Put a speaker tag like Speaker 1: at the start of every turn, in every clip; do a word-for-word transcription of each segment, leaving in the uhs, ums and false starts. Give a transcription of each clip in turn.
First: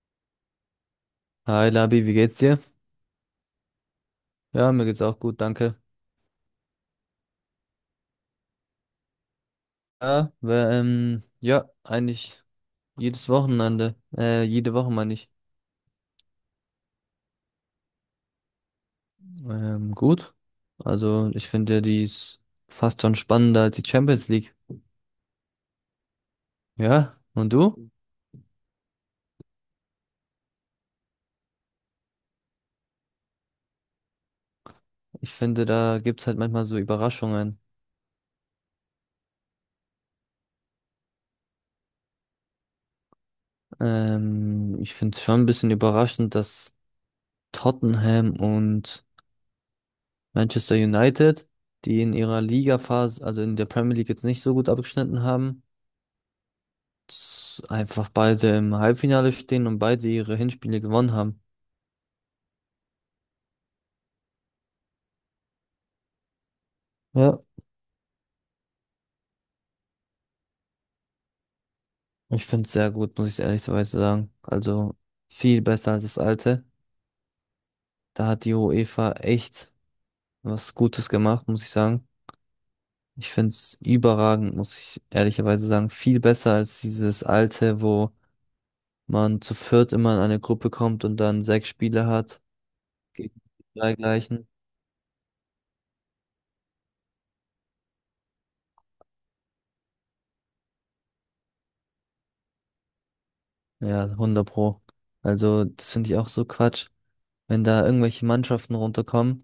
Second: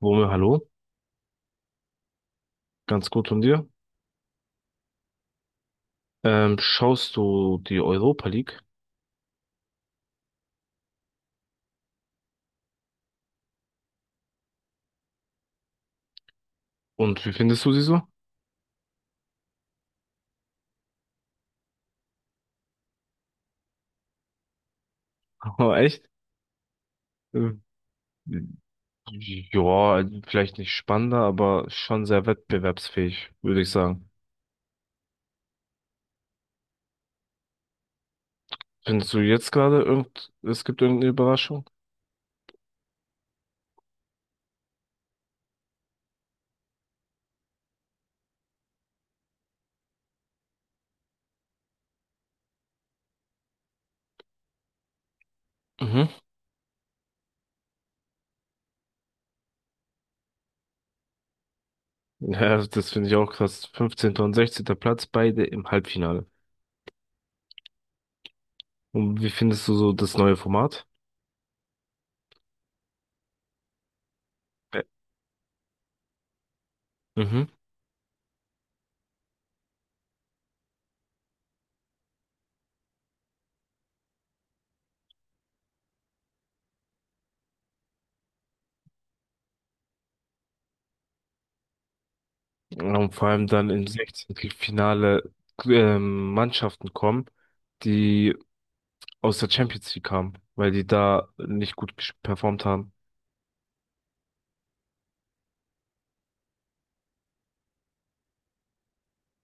Speaker 1: Wome, hallo,
Speaker 2: Hi Labi, wie geht's dir?
Speaker 1: ganz gut von dir.
Speaker 2: Ja, mir geht's auch gut, danke.
Speaker 1: Ähm, schaust du die Europa League
Speaker 2: Ja, wir, ähm, ja, eigentlich jedes Wochenende, äh, jede Woche meine ich.
Speaker 1: und wie findest du sie so?
Speaker 2: Ähm, gut. Also ich finde, ja, die ist fast schon spannender als die Champions League.
Speaker 1: Oh, echt?
Speaker 2: Ja, und
Speaker 1: Ähm,
Speaker 2: du?
Speaker 1: Ja, vielleicht nicht spannender, aber schon sehr wettbewerbsfähig, würde ich sagen.
Speaker 2: Ich finde, da gibt's halt manchmal so Überraschungen.
Speaker 1: Findest du jetzt gerade irgend, es gibt irgendeine Überraschung?
Speaker 2: Ähm, ich finde es schon ein bisschen überraschend, dass Tottenham und Manchester United, die in ihrer Ligaphase, also in der Premier League jetzt nicht so gut abgeschnitten haben,
Speaker 1: Mhm.
Speaker 2: s- einfach beide im Halbfinale stehen und beide ihre Hinspiele gewonnen haben.
Speaker 1: Ja, das finde ich auch krass. Fünfzehnter und sechzehnter Platz, beide im Halbfinale.
Speaker 2: Ja,
Speaker 1: Und wie findest du so das neue Format?
Speaker 2: ich finde es sehr gut, muss ich ehrlicherweise sagen.
Speaker 1: Ja.
Speaker 2: Also viel besser als das alte.
Speaker 1: Mhm.
Speaker 2: Da hat die UEFA echt was Gutes gemacht, muss ich sagen. Ich finde es überragend, muss ich ehrlicherweise sagen. Viel besser als dieses alte, wo man zu viert immer in eine Gruppe kommt und dann sechs Spiele hat
Speaker 1: Und vor
Speaker 2: gegen
Speaker 1: allem dann
Speaker 2: die
Speaker 1: in
Speaker 2: drei gleichen.
Speaker 1: Sechzehntelfinale ähm, Mannschaften kommen, die aus der Champions League kamen, weil die da nicht gut ges- performt haben.
Speaker 2: Ja, hundert pro. Also das finde ich auch so Quatsch, wenn da irgendwelche Mannschaften runterkommen,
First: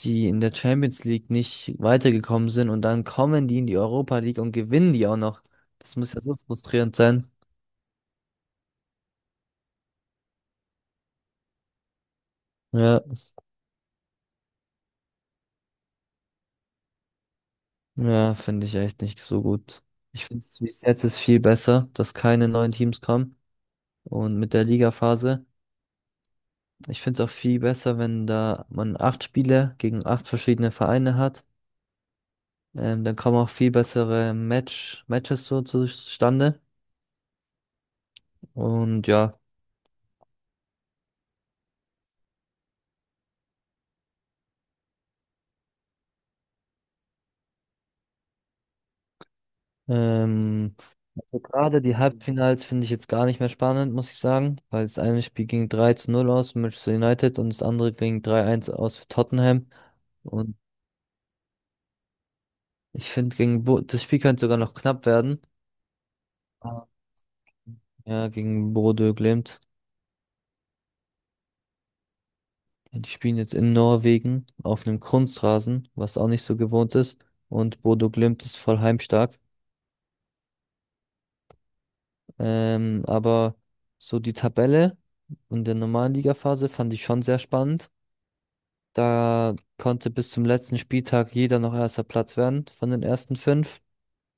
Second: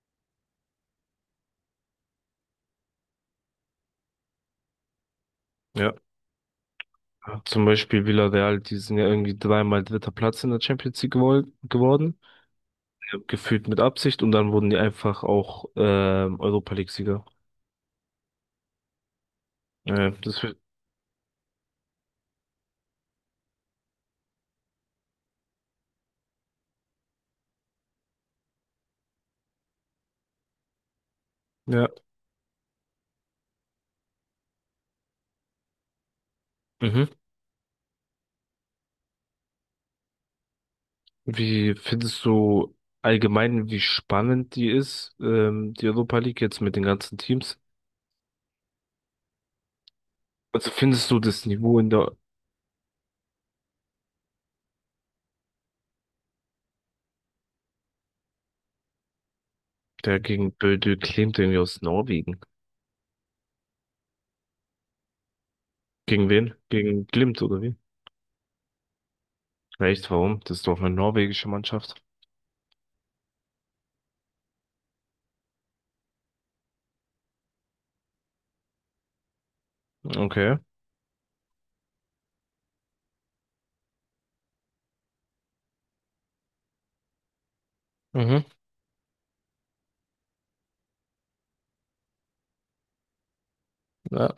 Speaker 2: die in der Champions League nicht weitergekommen sind und dann kommen die in die Europa League und gewinnen die auch noch.
Speaker 1: Ja,
Speaker 2: Das muss ja so frustrierend sein.
Speaker 1: zum Beispiel Villarreal, die sind ja irgendwie dreimal dritter Platz in der Champions League gewol- geworden,
Speaker 2: Ja,
Speaker 1: ja, gefühlt mit Absicht, und dann wurden die einfach auch ähm, Europa League-Sieger.
Speaker 2: ja, finde ich echt nicht so gut.
Speaker 1: Äh,
Speaker 2: Ich
Speaker 1: das
Speaker 2: finde
Speaker 1: wird,
Speaker 2: es, wie es jetzt ist, viel besser, dass keine neuen Teams kommen und mit der Ligaphase. Ich finde es auch viel besser, wenn da man acht Spiele gegen acht verschiedene Vereine hat.
Speaker 1: ja.
Speaker 2: Ähm, dann kommen auch viel bessere Match, Matches so zustande.
Speaker 1: Mhm.
Speaker 2: Und ja,
Speaker 1: Wie findest du allgemein, wie spannend die ist, ähm, die Europa League jetzt mit den ganzen Teams? Also
Speaker 2: ähm,
Speaker 1: findest du
Speaker 2: So
Speaker 1: das Niveau
Speaker 2: gerade
Speaker 1: in
Speaker 2: die
Speaker 1: der,
Speaker 2: Halbfinals finde ich jetzt gar nicht mehr spannend, muss ich sagen, weil das eine Spiel ging drei zu null aus für Manchester United und das andere ging drei zu eins aus für Tottenham.
Speaker 1: Der gegen
Speaker 2: Und
Speaker 1: Bodø Glimt irgendwie aus Norwegen?
Speaker 2: ich finde, gegen Bo das Spiel könnte sogar noch knapp werden.
Speaker 1: Gegen wen?
Speaker 2: Ah.
Speaker 1: Gegen Glimt oder wie?
Speaker 2: Ja, gegen Bodø Glimt.
Speaker 1: Echt, warum? Das ist doch eine norwegische Mannschaft.
Speaker 2: Die spielen jetzt in Norwegen auf einem Kunstrasen, was auch nicht so gewohnt ist. Und Bodø Glimt ist voll heimstark.
Speaker 1: Okay.
Speaker 2: Ähm, aber so die Tabelle in der normalen Ligaphase fand ich schon sehr spannend.
Speaker 1: Mhm,
Speaker 2: Da konnte bis zum letzten Spieltag jeder noch erster Platz werden von den ersten fünf.
Speaker 1: ja,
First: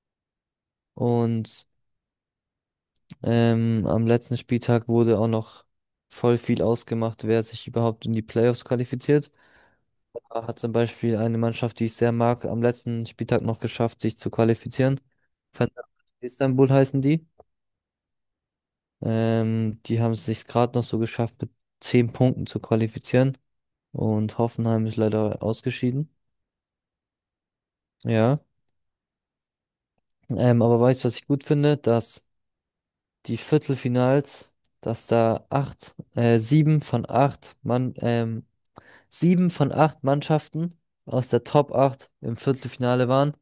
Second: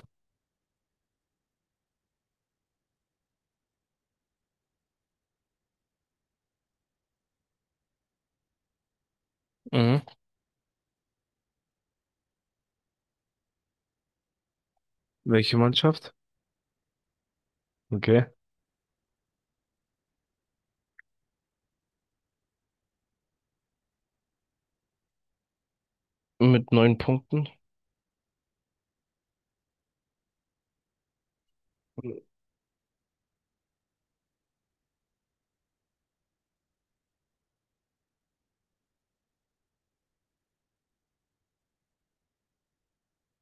Speaker 2: Und ähm, am letzten Spieltag wurde auch noch voll viel ausgemacht, wer sich überhaupt in die Playoffs qualifiziert.
Speaker 1: mhm.
Speaker 2: Da hat zum Beispiel eine Mannschaft, die ich sehr mag, am letzten Spieltag noch geschafft, sich zu qualifizieren.
Speaker 1: Welche
Speaker 2: Fenerbahçe
Speaker 1: Mannschaft?
Speaker 2: Istanbul heißen die.
Speaker 1: Okay.
Speaker 2: Ähm, die haben es sich gerade noch so geschafft, mit zehn Punkten zu qualifizieren. Und Hoffenheim ist leider ausgeschieden.
Speaker 1: Mit neun Punkten.
Speaker 2: Ja. Ähm, aber weißt du, was ich gut finde? Dass die Viertelfinals, dass da acht, äh, sieben von acht Mann, ähm, sieben von acht Mannschaften aus der Top acht im Viertelfinale waren.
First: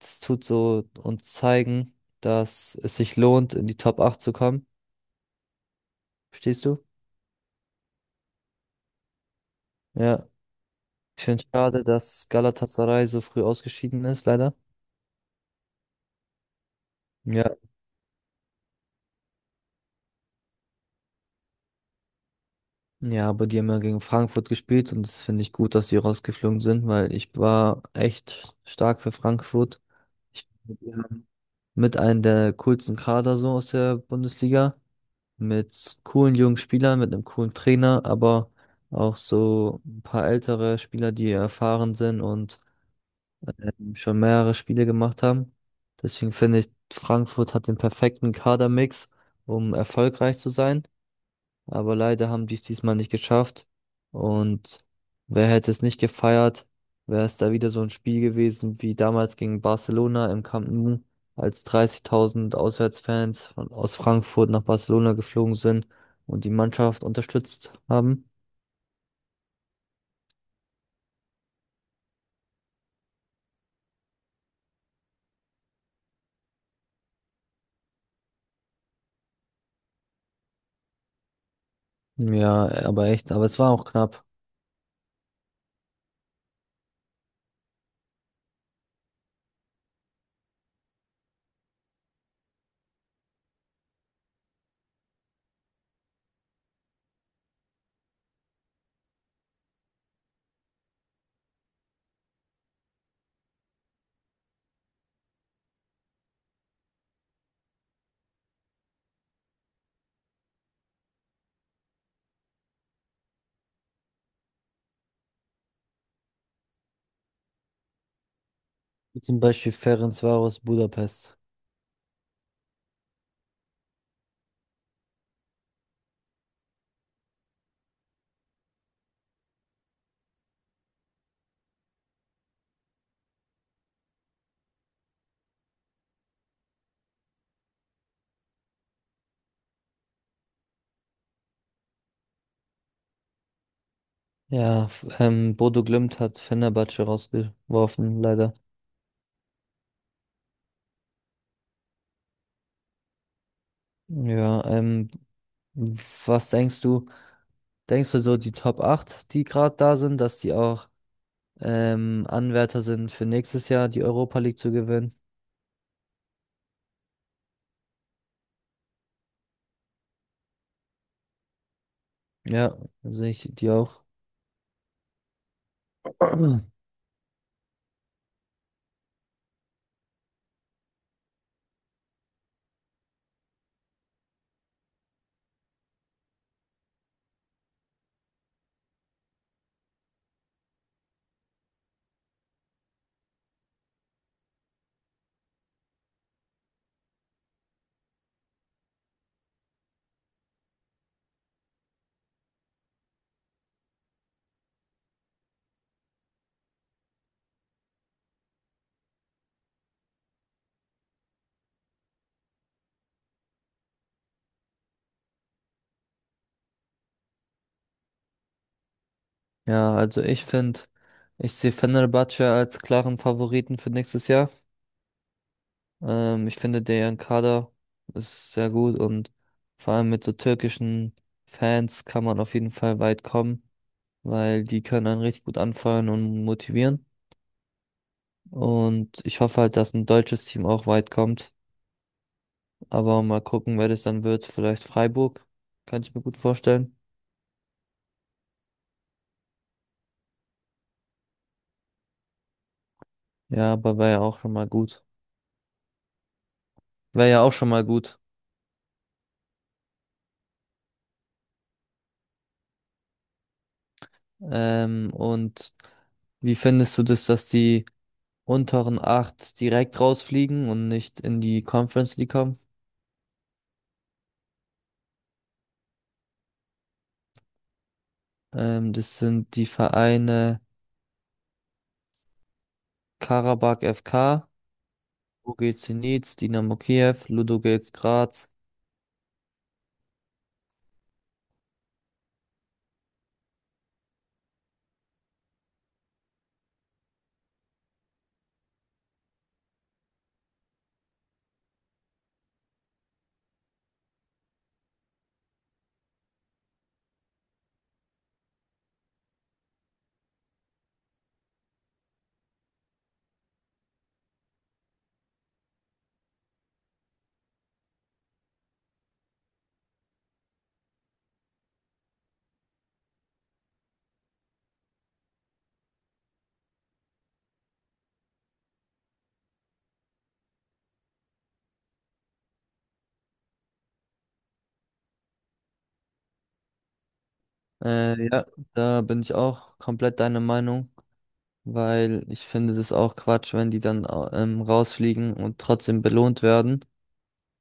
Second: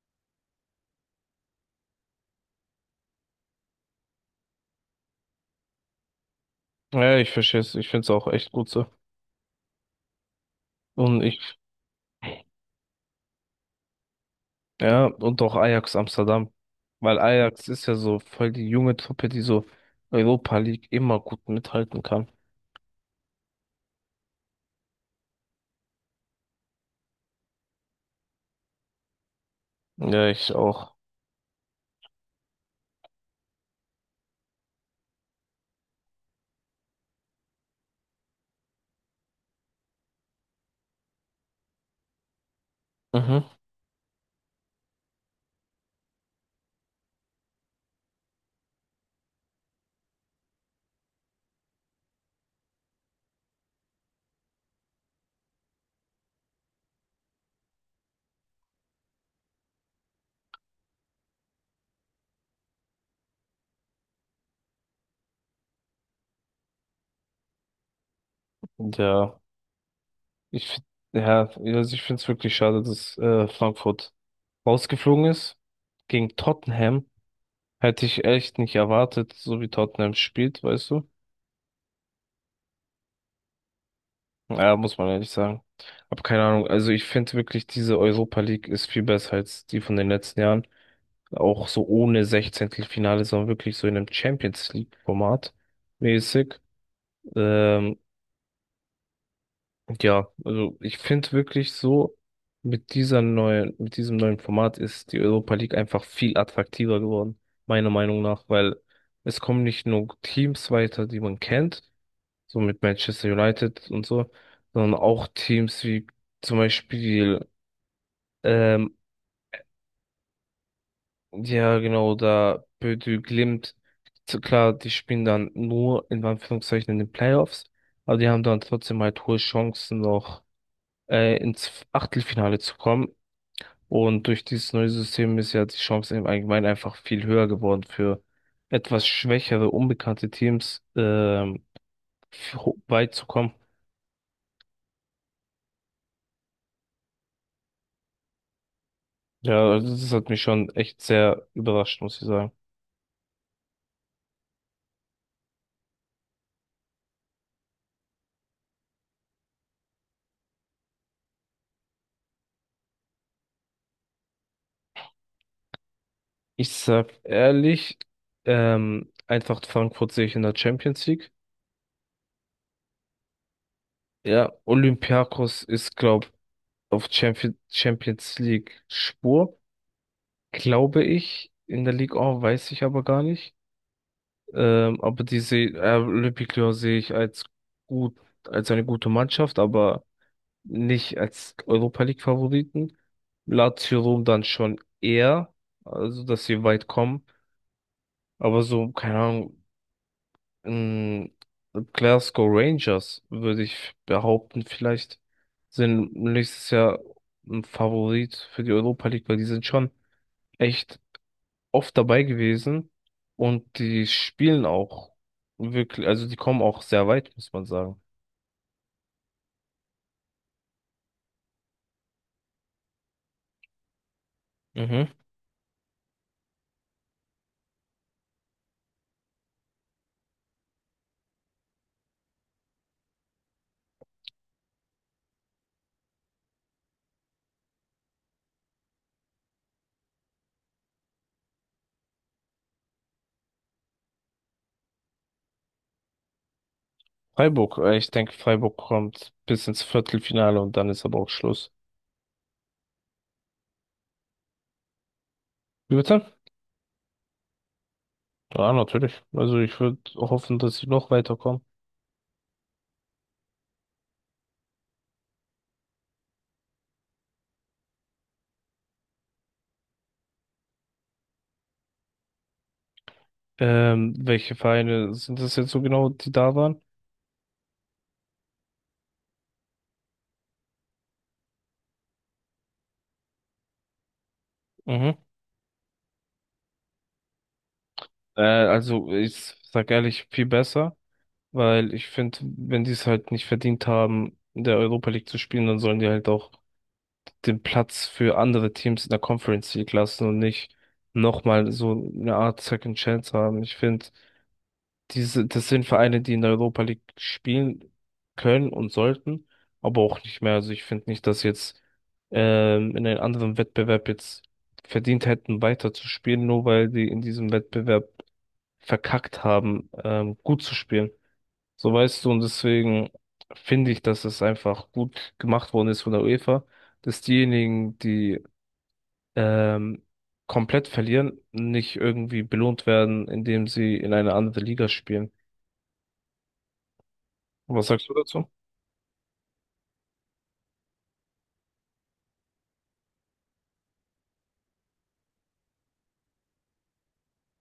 Speaker 2: Das tut so uns zeigen, dass es sich lohnt, in die Top acht zu kommen. Verstehst du?
Speaker 1: Ja, ich verstehe es. Ich finde es auch echt gut so.
Speaker 2: Ja.
Speaker 1: Und
Speaker 2: Ich
Speaker 1: ich
Speaker 2: finde es schade, dass Galatasaray so früh ausgeschieden ist, leider.
Speaker 1: Ja, und auch Ajax Amsterdam. Weil
Speaker 2: Ja.
Speaker 1: Ajax ist ja so voll die junge Truppe, die so Europa League immer gut mithalten kann.
Speaker 2: Ja, aber die haben ja gegen Frankfurt gespielt und das finde ich gut, dass sie rausgeflogen sind, weil ich war echt stark für Frankfurt.
Speaker 1: Ja,
Speaker 2: Ich,
Speaker 1: ich auch.
Speaker 2: ja, mit einem der coolsten Kader so aus der Bundesliga, mit coolen jungen Spielern, mit einem coolen Trainer, aber auch so ein paar ältere Spieler, die erfahren sind und
Speaker 1: Mhm.
Speaker 2: ähm, schon mehrere Spiele gemacht haben. Deswegen finde ich, Frankfurt hat den perfekten Kadermix, um erfolgreich zu sein, aber leider haben die es diesmal nicht geschafft. Und wer hätte es nicht gefeiert, wäre es da wieder so ein Spiel gewesen wie damals gegen Barcelona im Camp Nou, als dreißigtausend Auswärtsfans von, aus Frankfurt nach Barcelona geflogen sind und die Mannschaft unterstützt haben.
Speaker 1: Ja, ich, find- ja, also ich finde es wirklich schade, dass äh, Frankfurt rausgeflogen ist. Gegen Tottenham hätte ich echt nicht erwartet, so wie Tottenham spielt, weißt du?
Speaker 2: Ja, aber echt, aber es war auch knapp.
Speaker 1: Ja, muss man ehrlich sagen. Hab keine Ahnung. Also ich finde wirklich, diese Europa League ist viel besser als die von den letzten Jahren. Auch so ohne Sechzehntelfinale, sondern wirklich so in einem Champions League-Format mäßig. Ähm, ja, also ich finde wirklich so, mit dieser neuen, mit diesem neuen Format ist die Europa League einfach viel attraktiver geworden, meiner Meinung nach, weil es kommen nicht nur Teams weiter, die man kennt, so mit Manchester United und so, sondern auch Teams wie zum Beispiel ähm,
Speaker 2: Wie zum Beispiel Ferencvaros Budapest.
Speaker 1: ja, genau, da Bödü Glimt, zu- klar, die spielen dann nur in Anführungszeichen in den Playoffs, aber die haben dann trotzdem halt hohe Chancen noch äh, ins Achtelfinale zu kommen. Und durch dieses neue System ist ja die Chance im Allgemeinen einfach viel höher geworden für etwas schwächere, unbekannte Teams ähm, ho- weit zu kommen.
Speaker 2: Ja, f- ähm, Bodo Glimt hat Fenerbahce rausgeworfen, leider.
Speaker 1: Ja, also das hat mich schon echt sehr überrascht, muss ich sagen.
Speaker 2: Ja, ähm, was denkst du? Denkst du so, die Top acht, die gerade da sind, dass die auch ähm, Anwärter sind für nächstes Jahr die Europa League zu gewinnen?
Speaker 1: Ich sag ehrlich, ähm, Eintracht Frankfurt sehe ich in der Champions League.
Speaker 2: Ja, sehe ich die auch.
Speaker 1: Ja, Olympiakos ist, glaube ich, auf Champion Champions League Spur, glaube ich. In der Ligue eins weiß ich aber gar nicht. Ähm, aber diese äh, Olympique Lyon sehe ich als gut, als eine gute Mannschaft, aber nicht als Europa League Favoriten. Lazio Rom dann schon eher, also dass sie weit kommen. Aber so, keine Ahnung, Ähm, Glasgow Rangers, würde ich behaupten, vielleicht sind nächstes Jahr ein Favorit für die Europa League, weil die sind schon echt oft dabei gewesen und die spielen auch wirklich, also die kommen auch sehr weit, muss man sagen.
Speaker 2: Ja, also ich finde, ich sehe Fenerbahce als klaren Favoriten für nächstes Jahr.
Speaker 1: Mhm.
Speaker 2: Ähm, ich finde, deren Kader ist sehr gut und vor allem mit so türkischen Fans kann man auf jeden Fall weit kommen, weil die können einen richtig gut anfeuern und motivieren. Und ich hoffe halt, dass ein deutsches Team auch weit kommt. Aber mal gucken, wer das dann wird. Vielleicht Freiburg, kann ich mir gut vorstellen.
Speaker 1: Freiburg, äh, ich denke, Freiburg kommt bis ins Viertelfinale und dann ist aber auch Schluss.
Speaker 2: Ja, aber wäre ja auch schon mal gut.
Speaker 1: Wie bitte?
Speaker 2: Wäre ja auch schon mal gut.
Speaker 1: Ja, natürlich. Also ich würde hoffen, dass sie noch weiterkommen.
Speaker 2: Ähm, und wie findest du das, dass die unteren acht direkt rausfliegen und nicht in die Conference League kommen?
Speaker 1: Ähm, welche Vereine sind das jetzt so genau, die da waren?
Speaker 2: Ähm, das sind die Vereine Karabakh F K,
Speaker 1: Mhm.
Speaker 2: U G Zenit, Dynamo Kiew, Ludogorets
Speaker 1: Äh,
Speaker 2: Graz.
Speaker 1: also ich sag ehrlich, viel besser, weil ich finde, wenn die es halt nicht verdient haben, in der Europa League zu spielen, dann sollen die halt auch den Platz für andere Teams in der Conference League lassen und nicht nochmal so eine Art Second Chance haben. Ich finde, diese, das sind Vereine, die in der Europa League spielen können und sollten, aber auch nicht mehr. Also ich finde nicht, dass jetzt ähm, in einem anderen Wettbewerb jetzt verdient hätten, weiterzuspielen, nur weil die in diesem Wettbewerb verkackt haben, ähm, gut zu spielen. So weißt du, und deswegen finde ich, dass es einfach gut gemacht worden ist von der UEFA, dass diejenigen, die ähm, komplett verlieren, nicht irgendwie belohnt werden, indem sie in eine andere Liga spielen. Und was sagst du
Speaker 2: Äh, ja,
Speaker 1: dazu?
Speaker 2: da bin ich auch komplett deiner Meinung, weil ich finde, das ist auch Quatsch, wenn die dann au- ähm, rausfliegen und trotzdem belohnt werden.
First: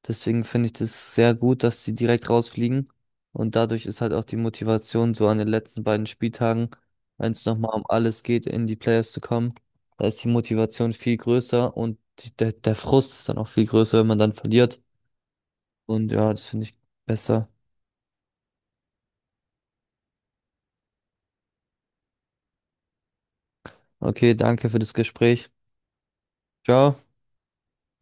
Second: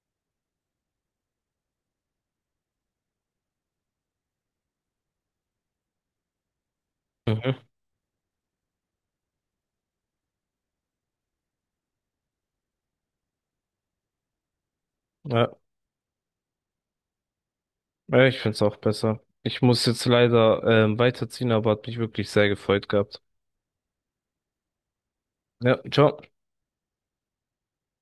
Speaker 2: Deswegen finde ich das sehr gut, dass sie direkt rausfliegen. Und dadurch ist halt auch die Motivation, so an den letzten beiden Spieltagen, wenn es
Speaker 1: Mhm.
Speaker 2: nochmal um alles geht, in die Playoffs zu kommen, da ist die Motivation viel größer und die, der, der Frust ist dann auch viel größer, wenn man dann verliert.
Speaker 1: Ja,
Speaker 2: Und ja, das finde ich besser.
Speaker 1: ja, ich finde es auch besser. Ich muss jetzt leider ähm, weiterziehen, aber hat mich wirklich sehr gefreut gehabt.
Speaker 2: Okay, danke für das Gespräch.
Speaker 1: Ja, ciao.
Speaker 2: Ciao.